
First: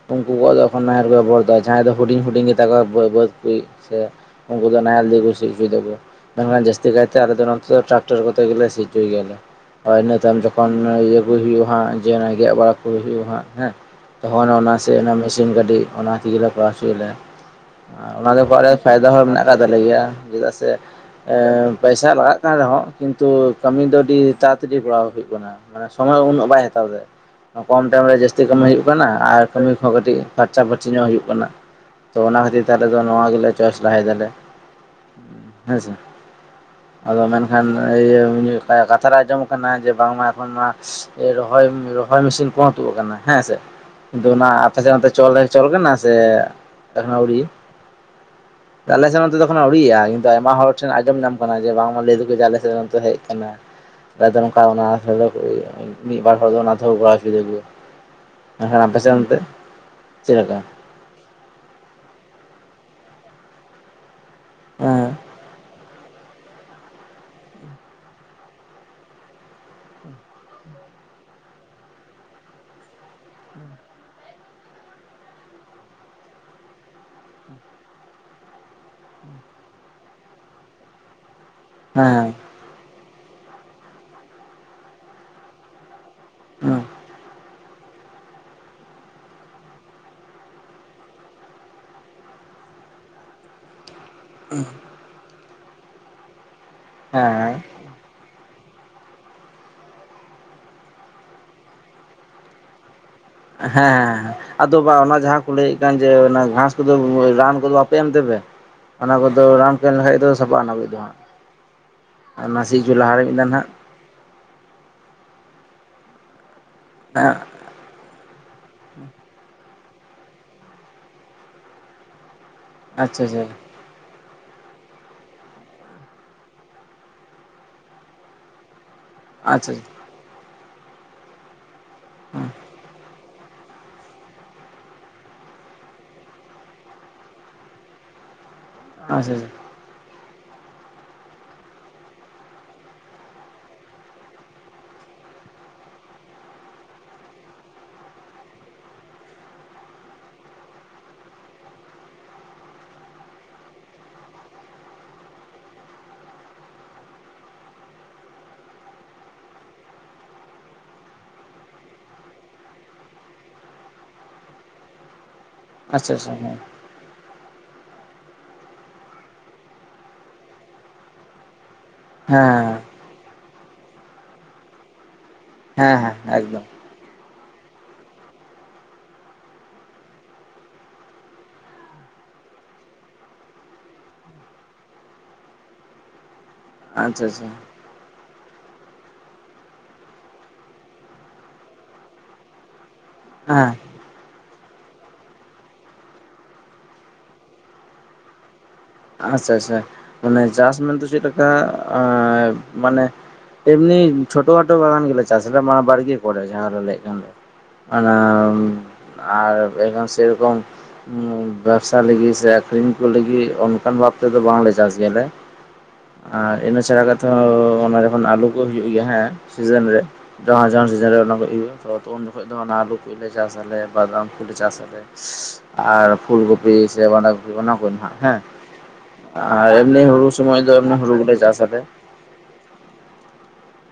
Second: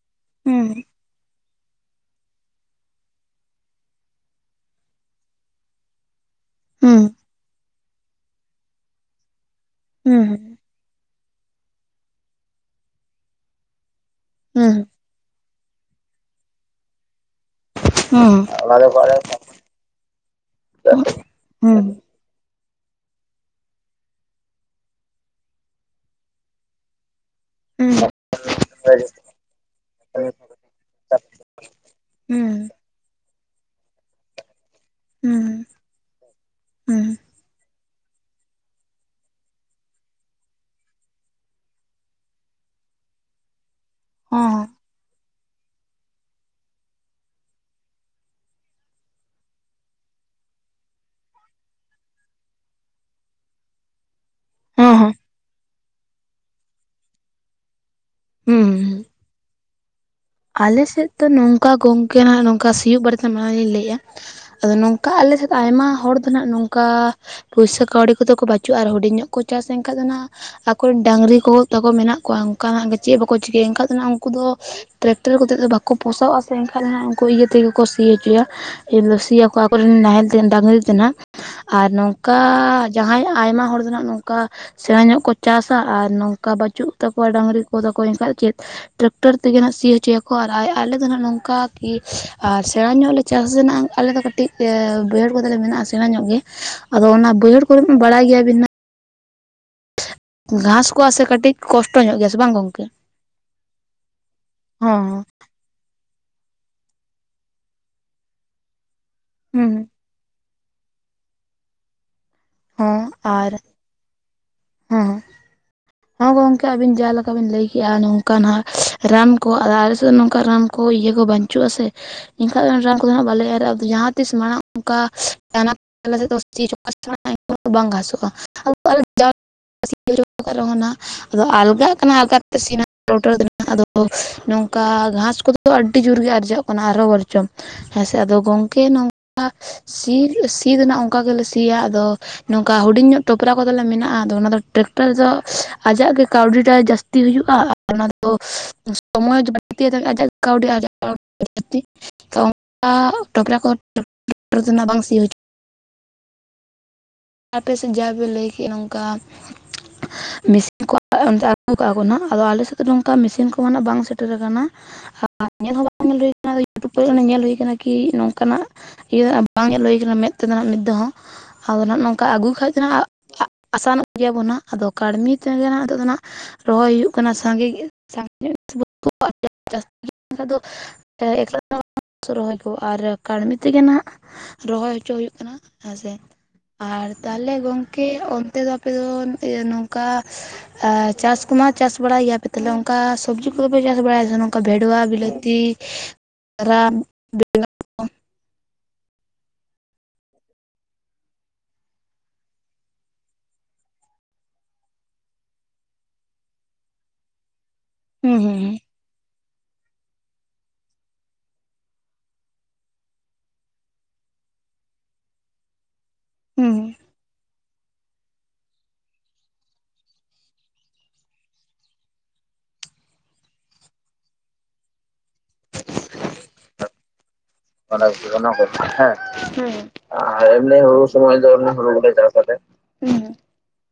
ᱩᱱᱠᱩ ᱠᱚᱣᱟᱜ ᱫᱚ ᱮᱠᱷᱚᱱ ᱦᱩᱸ ᱱᱟᱦᱮᱞ ᱠᱚ ᱵᱮᱵᱚᱦᱟᱨ ᱮᱫᱟ᱾ ᱡᱟᱦᱟᱸᱭ ᱫᱚ ᱦᱩᱰᱤᱧ ᱦᱩᱰᱤᱧ ᱜᱮᱛᱟ ᱠᱚᱣᱟ ᱵᱟᱹᱫ ᱠᱚ ᱥᱮ ᱩᱱᱠᱩ ᱫᱚ ᱱᱟᱦᱮᱞ ᱛᱮ ᱠᱚ ᱥᱤ ᱦᱚᱪᱚᱭᱮᱫᱟ ᱠᱚ᱾ ᱢᱮᱱᱠᱷᱟᱱ ᱡᱟᱹᱥᱛᱤ ᱦᱩᱸ ᱠᱟᱭᱛᱮ ᱟᱞᱮ ᱫᱚ ᱱᱚᱛᱮ ᱫᱚ ᱴᱨᱟᱠᱴᱟᱨ ᱠᱚᱛᱮ ᱜᱮᱞᱮ ᱥᱤ ᱳᱪᱳᱭ ᱜᱮᱭᱟᱞᱮ᱾ ᱟᱨ ᱦᱩᱸ ᱤᱱᱟᱹ ᱦᱩᱸ ᱛᱟᱭᱚᱢ ᱦᱩᱸ ᱡᱚᱠᱷᱚᱱ ᱤᱭᱟᱹ ᱠᱩ ᱦᱩᱭᱩᱜᱼᱟ ᱦᱟᱜ ᱡᱮ ᱜᱮᱫ ᱵᱟᱲᱟ ᱠᱚ ᱦᱩᱭᱩᱜᱼᱟ ᱦᱟᱜ ᱦᱮᱸ ᱛᱚᱠᱷᱚᱱ ᱦᱩᱸ ᱦᱩᱸ ᱚᱱᱟ ᱥᱮ ᱚᱱᱟ ᱢᱮᱥᱤᱱ ᱜᱟᱹᱰᱤ ᱚᱱᱟ ᱛᱮᱜᱮ ᱞᱮ ᱠᱚᱨᱟᱣ ᱦᱚᱪᱚᱭᱟᱞᱮ᱾ ᱚᱱᱟ ᱫᱚ ᱦᱩᱸ ᱦᱩᱸ ᱦᱩᱸ [UNINTELLIGIBLE] ᱨᱮ ᱯᱷᱟᱭᱫᱟ ᱦᱚᱸ ᱢᱮᱱᱟᱜ ᱠᱟᱜ ᱛᱟᱞᱮ ᱜᱮᱭᱟ ᱪᱮᱫᱟᱜ ᱥᱮ ᱦᱚᱸ ᱯᱚᱭᱥᱟ ᱞᱟᱜᱟᱜ ᱠᱟᱱ ᱨᱮᱦᱚᱸ ᱠᱤᱱᱛᱩ ᱠᱟᱹᱢᱤ ᱫᱚ ᱟᱹᱰᱤ ᱛᱟᱲᱟᱛᱟᱲᱤ ᱠᱚᱨᱟᱣ ᱦᱩᱭᱩᱜ ᱠᱟᱱᱟ᱾ ᱢᱟᱱᱮ ᱥᱚᱢᱚᱭ ᱩᱱᱟᱹᱜ ᱵᱟᱭ ᱦᱟᱛᱟᱣ ᱫᱟ᱾ ᱠᱚᱢ ᱴᱟᱭᱤᱢ ᱨᱮ ᱡᱟᱹᱥᱛᱤ ᱠᱟᱹᱢᱤ ᱦᱩᱭᱩᱜ ᱠᱟᱱᱟ᱾ ᱟᱨ ᱠᱟᱹᱢᱤ ᱠᱚᱦᱚᱸ ᱠᱟᱹᱴᱤᱡ ᱯᱷᱟᱨᱪᱟ ᱯᱷᱟᱹᱨᱪᱤ ᱧᱚᱜ ᱦᱩᱭᱩᱜ ᱠᱟᱱᱟ᱾ [INAUDIBLE] ᱛᱚ ᱚᱱᱟ ᱠᱷᱟᱹᱛᱤᱨ ᱛᱮ ᱟᱞᱮ ᱫᱚ ᱱᱚᱣᱟ ᱜᱮᱞᱮ ᱪᱚᱭᱮᱥ ᱞᱟᱦᱟᱭ ᱫᱟᱞᱮ᱾ ᱦᱩᱸ᱾ ᱦᱮᱸᱥᱮ᱾ ᱟᱫᱚ ᱢᱮᱱᱠᱷᱟᱱ ᱤᱭᱟᱹ ᱠᱟᱛᱷᱟᱨᱮ ᱟᱸᱡᱚᱢ ᱠᱟᱱᱟ ᱡᱮ ᱵᱟᱝᱢᱟ ᱮᱠᱷᱚᱱ ᱱᱚᱣᱟ ᱨᱚᱦᱚᱭ ᱨᱚᱦᱚᱭ ᱢᱮᱥᱤᱱ ᱠᱚᱦᱚᱸ ᱛᱩᱫ ᱟᱠᱟᱱᱟ ᱦᱮᱸᱥᱮ ᱚᱱᱟ ᱟᱯᱮᱥᱮᱫ ᱪᱚᱞ ᱨᱮ ᱪᱚᱞ ᱠᱟᱱᱟ ᱥᱮ ᱮᱠᱷᱚᱱ ᱟᱣᱨᱤ ᱟᱞᱮ ᱥᱮᱱ ᱚᱱᱛᱮ ᱫᱚ ᱮᱠᱷᱚᱱᱚ ᱟᱣᱨᱲᱤᱭᱟᱜᱼᱟ ᱠᱤᱱᱛᱩ ᱟᱭᱢᱟ ᱦᱚᱲ ᱴᱷᱮᱱ ᱟᱸᱡᱚᱢ ᱧᱟᱢ ᱟᱠᱟᱱᱟ ᱡᱮ ᱵᱟᱝᱢᱟ ᱞᱟᱹᱭ ᱫᱚ ᱟᱞᱮ ᱥᱮᱫ ᱦᱚ ᱦᱮᱡ ᱟᱠᱟᱱᱟ ᱱᱚᱝᱠᱟ ᱚᱱᱟ ᱦᱚᱸ [UNINTELLIGIBLE] ᱢᱤᱫ ᱵᱟᱨ ᱦᱚᱲ ᱫᱚ ᱚᱱᱟ ᱛᱮᱦᱚᱸ ᱠᱚᱨᱟᱣ ᱦᱚᱪᱚ ᱠᱚ [UNINTELLIGIBLE] ᱟᱯᱮ ᱥᱮᱫ ᱚᱱᱛᱮ ᱞᱮᱠᱟ ᱟᱞᱮᱥᱮᱫ ᱫᱚ ᱱᱚᱝᱠᱟ ᱜᱚᱝᱠᱮ ᱦᱟᱜ ᱱᱚᱝᱠᱟ ᱥᱤᱭᱳᱜ ᱵᱟᱨᱮᱛᱮ ᱢᱟᱲᱟᱝ ᱞᱤᱧ ᱞᱟᱹᱭᱮᱜᱼᱟ ᱟᱫᱚ ᱱᱚᱝᱠᱟ ᱦᱮᱸ ᱟᱞᱮ ᱥᱮᱫ ᱟᱭᱢᱟ ᱦᱚᱲ ᱫᱚ ᱫᱚ ᱱᱟᱜ ᱱᱚᱝᱠᱟ ᱯᱩᱭᱥᱟᱹ ᱠᱟᱹᱣᱰᱤ ᱠᱚᱛᱟ ᱠᱚ ᱵᱟᱹᱪᱩᱜᱼᱟ ᱟᱨ ᱦᱩᱰᱤᱧ ᱧᱚᱜ ᱠᱚ ᱪᱟᱥ ᱮᱱᱠᱷᱟᱡ ᱫᱚ ᱱᱟᱦᱱᱟᱜ ᱟᱠᱚ ᱨᱮᱱ ᱰᱟᱝᱨᱤ ᱠᱚ ᱛᱟᱠᱚ ᱢᱮᱱᱟᱜ ᱠᱚᱣᱟ ᱚᱱᱠᱟᱱᱟᱜ ᱜᱮ ᱪᱮᱫ ᱵᱟᱠᱚ ᱪᱤᱠᱟᱹᱭᱟ ᱮᱱᱠᱷᱟᱱ ᱫᱚ ᱩᱱᱠᱩ ᱫᱚ ᱴᱨᱟᱠᱴᱟᱨ ᱠᱚ ᱛᱮᱫ ᱫᱚ ᱵᱟᱠᱚ ᱯᱚᱥᱟᱣᱼᱟ ᱥᱮ ᱮᱱᱠᱷᱟᱡ ᱩᱱᱠᱩ ᱤᱭᱟᱹ ᱛᱮᱜᱮ ᱠᱚ ᱥᱤ ᱦᱚᱪᱚᱭᱟ ᱤᱱ ᱫᱚ ᱥᱤᱭᱟᱠᱚ ᱟᱠᱚᱨᱱ ᱱᱟᱦᱮᱞ ᱛᱮ ᱰᱟᱝᱨᱤ ᱛᱮ ᱱᱟᱦᱟᱜ ᱟᱨ ᱦᱮᱸ ᱱᱚᱝᱠᱟ ᱡᱟᱦᱟᱸᱭ ᱟᱭᱢᱟ ᱦᱚᱲ ᱫᱚ ᱱᱟᱦᱜ ᱱᱚᱝᱠᱟ ᱥᱮᱬᱟ ᱧᱚᱜ ᱠᱚ ᱪᱟᱥᱟ ᱟᱨ ᱱᱚᱝᱠᱟ ᱦᱮᱸ ᱵᱟᱹᱪᱩᱜ ᱛᱚ ᱠᱚᱭ ᱰᱟᱝᱨᱤ ᱠᱚᱫᱚ ᱠᱚ ᱮᱱᱠᱷᱟᱡ ᱪᱮᱫ ᱴᱨᱟᱠᱴᱟᱨ ᱛᱮᱜᱮ ᱦᱟᱜ ᱥᱤ ᱦᱚᱪᱚᱭᱟᱠᱚ ᱟᱭ ᱟᱨ ᱟᱞᱮᱫᱚ ᱱᱟᱦᱟᱜ ᱱᱚᱝᱠᱟ ᱠᱤ ᱟᱨ ᱥᱮᱬᱟ ᱧᱚᱜ ᱞᱮ ᱪᱟᱥᱟ ᱱᱟᱦᱟᱜ ᱟᱞᱮᱫᱚ ᱠᱟᱹᱴᱤᱡ ᱢᱤᱫᱴᱤᱡ ᱵᱟᱹᱭᱦᱟᱹᱲ ᱠᱚ ᱛᱟᱞᱮ ᱢᱮᱱᱟᱜᱼᱟ᱾ ᱥᱮᱬᱟ ᱧᱚᱜ ᱜᱮ ᱟᱫᱚ ᱚᱱᱟ ᱦᱮᱸ ᱵᱟᱹᱭᱦᱟᱹᱲ ᱠᱚᱨᱮ ᱵᱟᱲᱟᱭ ᱜᱮᱭᱟᱵᱤᱱ ᱜᱷᱟᱥ ᱠᱚᱜᱼᱟ ᱥᱮ ᱠᱟᱹᱴᱤᱡ ᱠᱚᱥᱴᱚ ᱧᱚᱜ ᱜᱮᱭᱟ ᱥᱮ ᱵᱟᱝ ᱜᱚᱝᱠᱮ ᱦᱮᱸ ᱟᱫᱚ ᱵᱟ ᱦᱚᱸ ᱚᱱᱟ ᱦᱚᱸ ᱡᱟᱦᱟᱸ ᱞᱟᱹᱭᱮᱫ ᱠᱟᱱ ᱡᱮ ᱚᱱᱟ ᱜᱷᱟᱥ ᱠᱚᱫᱚ ᱨᱟᱱ ᱠᱚᱫᱚ ᱵᱟᱯᱮ ᱮᱢᱛᱮᱯᱮ ᱚᱱᱟ ᱠᱚᱫᱚ ᱨᱟᱱ ᱠᱚ ᱦᱩᱸ ᱞᱮᱠᱷᱟᱱᱡ ᱫᱚ ᱥᱟᱯᱟᱜᱼᱟ ᱱᱟᱵᱤᱡ ᱫᱚ ᱦᱟᱸᱜ ᱟᱨ ᱱᱟ ᱥᱤ ᱪᱚ ᱦᱚᱸ ᱞᱟᱦᱟᱨᱮ ᱢᱤᱫ ᱫᱟᱱ ᱟᱨ ᱦᱟᱸᱜ ᱦᱮᱸ ᱦᱮᱸ ᱜᱚᱝᱠᱮ ᱟᱵᱤᱱ ᱡᱟ ᱞᱮᱠᱟ ᱵᱤᱱ ᱞᱟᱹᱭ ᱠᱮᱜᱼᱟ ᱚᱱᱠᱟᱱᱟᱜ ᱨᱟᱱ ᱠᱚ ᱟ ᱟᱞᱮ ᱥᱮᱫ ᱱᱚᱝᱠᱟ ᱨᱟᱱ ᱠᱚ ᱤᱭᱟᱹ ᱠᱚ ᱵᱟᱹᱱᱪᱩᱜᱼᱟ ᱥᱮ ᱮᱠᱷᱟᱱ ᱚᱱᱟ ᱨᱟᱱ ᱟᱪᱪᱷᱟ ᱠᱚᱫᱚᱦᱟᱜ ᱵᱟᱞᱮ ᱟᱪᱪᱷᱟ ᱮᱨᱟᱜᱼᱟ ᱡᱟᱦᱟᱸ ᱛᱤᱥ ᱢᱟᱲᱟᱝ ᱚᱱᱠᱟ ᱵᱟᱝ [INAUDIBLE] ᱜᱷᱟᱥᱚᱜᱼᱟ [INAUDIBLE] ᱟᱪᱪᱷᱟ [INAUDIBLE] ᱟᱫᱚ ᱟᱞᱜᱟᱜ ᱠᱟᱱᱟ ᱟᱞᱜᱟᱛᱮ ᱥᱮᱱᱟ [UNINTELLIGIBLE] ᱟᱫᱚ ᱱᱚᱝᱠᱟ ᱜᱷᱟᱥ ᱠᱚᱫᱚ ᱟᱹᱰᱤ ᱡᱳᱨᱜᱮ ᱟᱨᱡᱟᱣᱟᱜ ᱠᱟᱱᱟ ᱟᱨᱚ ᱵᱟᱨᱡᱚᱝ ᱦᱮᱸ ᱥᱮ ᱟᱫᱚ ᱜᱚᱝᱠᱮ ᱟᱪᱪᱷᱟ ᱟᱪᱪᱷᱟ ᱱᱚᱝᱠᱟ ᱥᱤ ᱥᱤ ᱫᱚ ᱱᱟᱜ ᱚᱱᱠᱟ ᱜᱮᱞᱮ ᱥᱤᱭᱟ ᱟᱫᱚ ᱱᱚᱝᱠᱟ ᱦᱩᱰᱤᱧ ᱧᱚᱜ ᱴᱚᱯᱨᱟ ᱠᱚᱫᱚᱞᱮ ᱢᱮᱱᱟᱜᱼᱟ ᱟᱫᱚ ᱚᱱᱟ ᱫᱚ ᱴᱮᱠᱴᱟᱨ ᱡᱚ ᱟᱡᱟᱜ ᱜᱮ ᱠᱟᱹᱣᱰᱤᱴᱟᱭ ᱡᱟᱹᱥᱛᱤ ᱦᱩᱭᱩᱜᱼᱟ ᱚᱱᱟ ᱫᱚ [UNINTELLIGIBLE] ᱠᱟᱹᱣᱰᱤ ᱟᱨᱡᱟᱮ ᱟᱹᱰᱤ ᱞᱟᱠᱛᱤ ᱛᱚ ᱚᱱᱠᱟ ᱴᱚᱠᱨᱟ ᱠᱚ ᱵᱟᱝ ᱥᱤ ᱦᱚᱪᱚ ᱟᱯᱮ ᱥᱮᱫ ᱡᱟ ᱵᱮ ᱞᱟᱹᱭ ᱠᱮᱫᱮᱜᱼᱟ ᱱᱚᱝᱠᱟ [INAUDIBLE] ᱢᱮᱥᱤᱱ ᱠᱚ ᱚᱱᱛᱮ ᱟᱹᱜᱩ ᱠᱟᱜ ᱠᱚ ᱱᱟᱦᱟᱜ ᱟᱫᱚ ᱟᱞᱮ ᱥᱮᱫ ᱫᱚ ᱱᱚᱝᱠᱟ ᱢᱮᱥᱤᱱ ᱠᱚ ᱱᱟᱦᱟᱜ ᱵᱟᱝ ᱥᱮᱴᱮᱨ ᱟᱠᱟᱱᱟ [INAUDIBLE] ᱟᱪᱪᱷᱟ ᱟᱪᱪᱷᱟ ᱦᱮᱸ [UNINTELLIGIBLE] ᱛᱚ ᱯᱚᱭ ᱚᱱᱮ ᱧᱮᱞ ᱦᱩᱭ ᱠᱟᱱᱟ ᱠᱤ ᱱᱚᱝᱠᱟᱱᱟᱜ ᱤᱭᱟᱹ ᱵᱟᱝ ᱧᱮᱞ ᱦᱩᱭ ᱠᱟᱱᱟ ᱢᱮᱫ ᱛᱮᱫᱚ ᱢᱤᱫ ᱫᱷᱟᱣᱦᱚᱸ ᱟᱫᱚ ᱦᱟᱜ ᱱᱚᱝ ᱚᱱᱠᱟ ᱟᱹᱜᱩ ᱠᱷᱟᱡ ᱦᱮᱸ ᱱᱟᱦᱟᱜ ᱟᱥᱟᱱᱚᱜ ᱜᱮᱭᱟᱵᱚᱱᱟ ᱟᱫᱚ ᱠᱟᱹᱲᱢᱤ ᱛᱮᱜᱮ ᱱᱟᱜ ᱦᱮᱸ ᱱᱤᱛᱚᱜ ᱫᱚ ᱦᱮᱸ ᱱᱟᱦᱟᱜ ᱮᱠᱫᱚᱢ ᱨᱚᱦᱚᱭ ᱦᱩᱭᱩᱜ ᱥᱟᱸᱜᱮ [UNINTELLIGIBLE] ᱮᱠᱞᱟ ᱨᱚᱦᱚᱭ ᱠᱚ ᱟᱨ ᱠᱟᱹᱲᱢᱤ ᱛᱮᱜᱮ ᱱᱟᱦᱟᱜ ᱨᱚᱦᱚᱭ ᱦᱚᱪᱚ ᱦᱩᱭᱩᱜ ᱠᱟᱱᱟ ᱦᱮᱸᱥᱮ ᱟᱨ ᱟᱪᱪᱷᱟ ᱟᱪᱪᱷᱟ ᱛᱟᱦᱞᱮ ᱜᱚᱝᱠᱮ ᱚᱱᱛᱮ ᱫᱚ ᱟᱯᱮ ᱫᱚ ᱚᱱᱛᱮ ᱱᱚᱝᱠᱟ ᱪᱟᱥ ᱠᱚᱢᱟ ᱪᱟᱥ ᱵᱟᱲᱟᱭ ᱜᱮᱭᱟ ᱯᱮ ᱛᱟᱦᱞᱮ ᱚᱝᱠᱟ ᱥᱚᱵᱽᱡᱤ ᱠᱚᱫᱚ ᱦᱮᱸ ᱯᱮ ᱪᱟᱥ ᱵᱟᱲᱟᱭ ᱥᱮ ᱱᱚᱝᱠᱟ ᱵᱷᱮᱰᱣᱟ ᱵᱤᱞᱟᱹᱛᱤ ᱨᱟᱱ ᱵᱮᱸᱜ ᱟᱪᱪᱷᱟ ᱟᱪᱪᱷᱟ ᱢᱟᱱᱮ ᱪᱟᱥ ᱢᱮᱱ ᱛᱮ ᱪᱮᱫᱞᱮᱠᱟ ᱢᱟᱱᱮ ᱮᱢᱱᱤ ᱪᱷᱴᱳ ᱠᱷᱟᱴᱳ ᱵᱟᱜᱟᱱ ᱜᱮᱞᱮ ᱪᱟᱥᱟ ᱮᱫᱟ ᱢᱟ ᱵᱟᱲᱜᱮ ᱠᱚᱨᱮ ᱡᱟᱦᱟᱸ ᱞᱟᱹᱭᱮᱫ ᱠᱟᱱ ᱚᱱᱟ ᱦᱩᱸ ᱦᱩᱸ ᱦᱩᱸ ᱟᱨ ᱮᱠᱷᱚᱱ ᱥᱮ ᱨᱚᱠᱚᱢ ᱵᱮᱵᱥᱟ ᱞᱟᱹᱜᱤᱫ ᱥᱮ ᱟᱠᱷᱨᱤᱧ ᱠᱚ ᱞᱟᱹᱜᱤᱫ ᱠᱟᱱ ᱵᱟᱷᱟᱵ ᱛᱮᱫᱚ ᱵᱟᱝᱞᱮ ᱪᱟᱥ ᱜᱮᱭᱟᱞᱮ ᱟᱨ ᱤᱱᱟᱹ ᱦᱩᱸ ᱪᱷᱟᱲᱟ ᱠᱟᱛᱮ ᱛᱚ ᱚᱱᱟ ᱡᱚᱠᱷᱚᱱ ᱟᱞᱩ ᱠᱚ ᱦᱩᱭᱩᱜ ᱜᱮᱭᱟ ᱦᱮᱸ ᱥᱤᱡᱟᱱ ᱨᱮ ᱡᱟᱦᱟᱸ ᱡᱟᱦᱟᱸ ᱥᱤᱡᱟᱱ ᱨᱮ ᱚᱱᱟ ᱠᱚ ᱦᱩᱭᱩᱜᱼᱟ, ᱛᱚ ᱩᱱ ᱡᱚᱠᱷᱚᱡ ᱫᱚ ᱚᱱᱟ ᱟᱹᱞᱩ ᱠᱚᱞᱮ ᱪᱟᱥ ᱟᱞᱮ ᱵᱟᱫᱟᱢ ᱠᱚᱞᱮ ᱪᱟᱥ ᱟᱞᱮ ᱾ ᱟᱨ ᱯᱷᱩᱞᱠᱚᱯᱤ ᱥᱮ ᱵᱟᱸᱫᱷᱟᱠᱚᱯᱤ ᱚᱱᱟ ᱠᱚᱨᱮ ᱱᱟᱜ ᱦᱮᱸ ᱼᱼ ᱚᱱᱟ ᱠᱚ ᱦᱮᱸ ᱟᱨ ᱫᱚ ᱮᱢᱱᱤ ᱦᱩᱲᱩ ᱜᱮᱞᱮ ᱥᱚᱢᱚᱭ ᱫᱚ ᱪᱟᱥ ᱟᱞᱮ ᱦᱩᱲᱩ ᱠᱚᱞᱮ ᱪᱟᱥ ᱟᱞᱮ ᱾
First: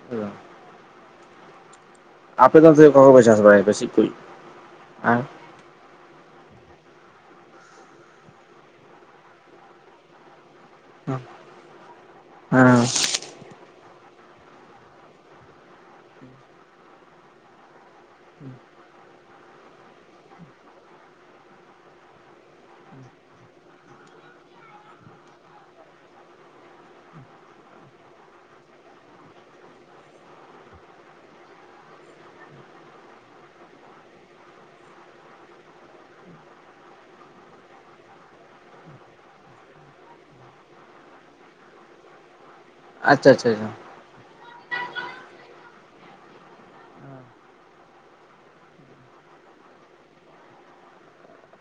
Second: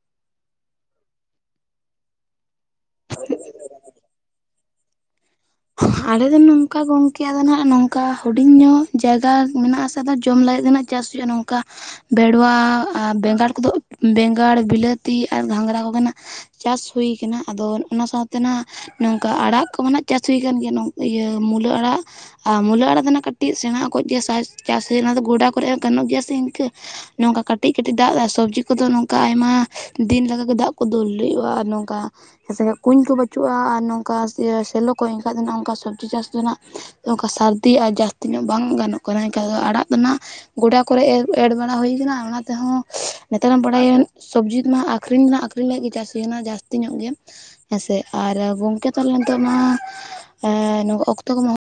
[UNINTELLIGIBLE] ᱟᱯᱮ ᱫᱚ ᱪᱮᱫ ᱠᱚᱦᱟᱸᱵᱟᱯᱮ ᱪᱟᱥ ᱵᱟᱲᱟᱭ ᱪᱤᱫ ᱠᱩᱭ [UNINTELLIGIBLE] ᱼᱼ ᱟᱞᱮ ᱫᱚ ᱱᱚᱝᱠᱟ ᱜᱚᱝᱠᱮ ᱟᱫᱚ ᱱᱟᱦᱟᱜ ᱱᱚᱝᱠᱟ ᱦᱩᱰᱤᱧ ᱧᱚᱜ ᱡᱟᱭᱜᱟ ᱢᱮᱱᱟᱜ ᱟᱥᱮ ᱡᱚᱢ ᱞᱟᱹᱜᱤᱫ ᱫᱚ ᱼ ᱪᱟᱥ ᱦᱮᱸ ᱦᱩᱭᱩᱜᱼᱟ ᱱᱚᱝᱠᱟ ᱵᱮᱲᱣᱟ ᱟ ᱵᱮᱸᱜᱟᱲ ᱠᱚᱫᱚ ᱼᱼ ᱵᱮᱸᱜᱟᱲ ᱵᱤᱞᱟᱹᱛᱤ ᱟᱨ ᱜᱷᱟᱸᱜᱽᱨᱟ ᱠᱚᱜᱮ ᱱᱟᱦᱟᱜ ᱪᱟᱥ ᱦᱩᱭ ᱠᱟᱱᱟ ᱟᱫᱚ ᱚᱱᱟ ᱥᱟᱶᱛᱮ ᱼᱼ ᱛᱮ ᱱᱚᱝᱠᱟ ᱟᱲᱟᱜ ᱠᱚᱢᱟ ᱱᱟᱦᱟᱜ ᱪᱟᱥ ᱦᱩᱭ ᱟᱠᱟᱱ ᱜᱮᱭᱟ, ᱤᱭᱟᱹ ᱢᱩᱞᱟᱹ ᱟᱲᱟᱜ ᱾ ᱟᱨ ᱢᱩᱞᱟᱹ ᱟᱲᱟᱜ ᱫᱚ ᱱᱟᱦᱟᱜ ᱠᱟᱹᱴᱤᱡ ᱥᱮᱬᱟ ᱚᱠᱚᱡ ᱜᱮᱭᱟ ᱪᱟᱥᱮ, ᱱᱚᱣᱟ ᱫᱚ ᱜᱚᱰᱟ ᱠᱚᱨᱮ ᱦᱚᱸ ᱜᱟᱱᱚᱜ ᱜᱮᱭᱟ ᱥᱮ ᱤᱱᱠᱟᱹ᱾ ᱱᱚᱝᱠᱟ ᱠᱟᱹᱴᱤᱡ ᱠᱟᱹᱴᱤᱡ ᱫᱟᱜ ᱭᱮ ᱥᱚᱵᱽᱡᱤ ᱠᱚᱫᱚ ᱱᱚᱝᱠᱟ ᱟᱭᱢᱟ ᱫᱤᱱ ᱞᱮᱠᱟᱜᱮ ᱫᱟᱜ ᱠᱚ ᱫᱩᱞ ᱦᱩᱭᱩᱜᱼᱟ ᱟᱨ ᱱᱚᱝᱠᱟ ᱦᱮᱥᱮ ᱠᱩᱧ ᱠᱚ ᱵᱟᱹᱪᱩᱜᱼᱟ ᱟᱨ ᱱᱚᱝᱠᱟ ᱥᱮᱞᱚ ᱠᱚ ᱮᱱᱠᱷᱟᱡ ᱫᱚ ᱱᱟᱜ ᱚᱝᱠᱟ ᱥᱚᱵᱽᱡᱤ ᱪᱟᱥ ᱫᱚ ᱟᱸᱜ ᱚᱱᱠᱟ ᱥᱟᱹᱨᱫᱤ ᱟᱨ ᱡᱟᱹᱥᱛᱤ ᱧᱚᱜ ᱵᱟᱝ ᱜᱟᱱᱚᱜ ᱠᱟᱱᱟ, ᱮᱱᱠᱷᱟᱱ ᱫᱚ ᱟᱲᱟᱜ ᱨᱮᱱᱟᱜᱼᱼ ᱜᱚᱰᱟ ᱠᱚᱨᱮ ᱮᱲ ᱵᱟᱲᱟ ᱦᱩᱭ ᱠᱟᱱᱟ ᱚᱱᱟ ᱛᱮᱦᱚᱸ ᱟᱪᱪᱷᱟ ᱱᱮᱛᱟᱨ ᱟᱪᱪᱷᱟ ᱟᱪᱪᱷᱟ ᱵᱟᱲᱟᱭᱟᱹᱧᱼᱼ ᱥᱚᱵᱽᱡᱤ ᱢᱟ ᱟᱠᱷᱨᱤᱧ ᱟᱠᱷᱨᱤᱧ ᱞᱟᱹᱜᱤᱫ ᱪᱟᱥ ᱦᱩᱭᱮᱱᱟ ᱡᱟᱹᱥᱛᱤ ᱧᱚᱜ ᱜᱮ ᱾ ᱦᱮᱸᱥᱮ ᱟᱨ ᱜᱚᱝᱠᱮ ᱛᱟᱦᱚᱞᱮ ᱱᱤᱛᱚᱜ ᱢᱟᱼᱼ ᱮ ᱚᱠᱛᱚ ᱠᱚ ᱢᱟᱼᱼ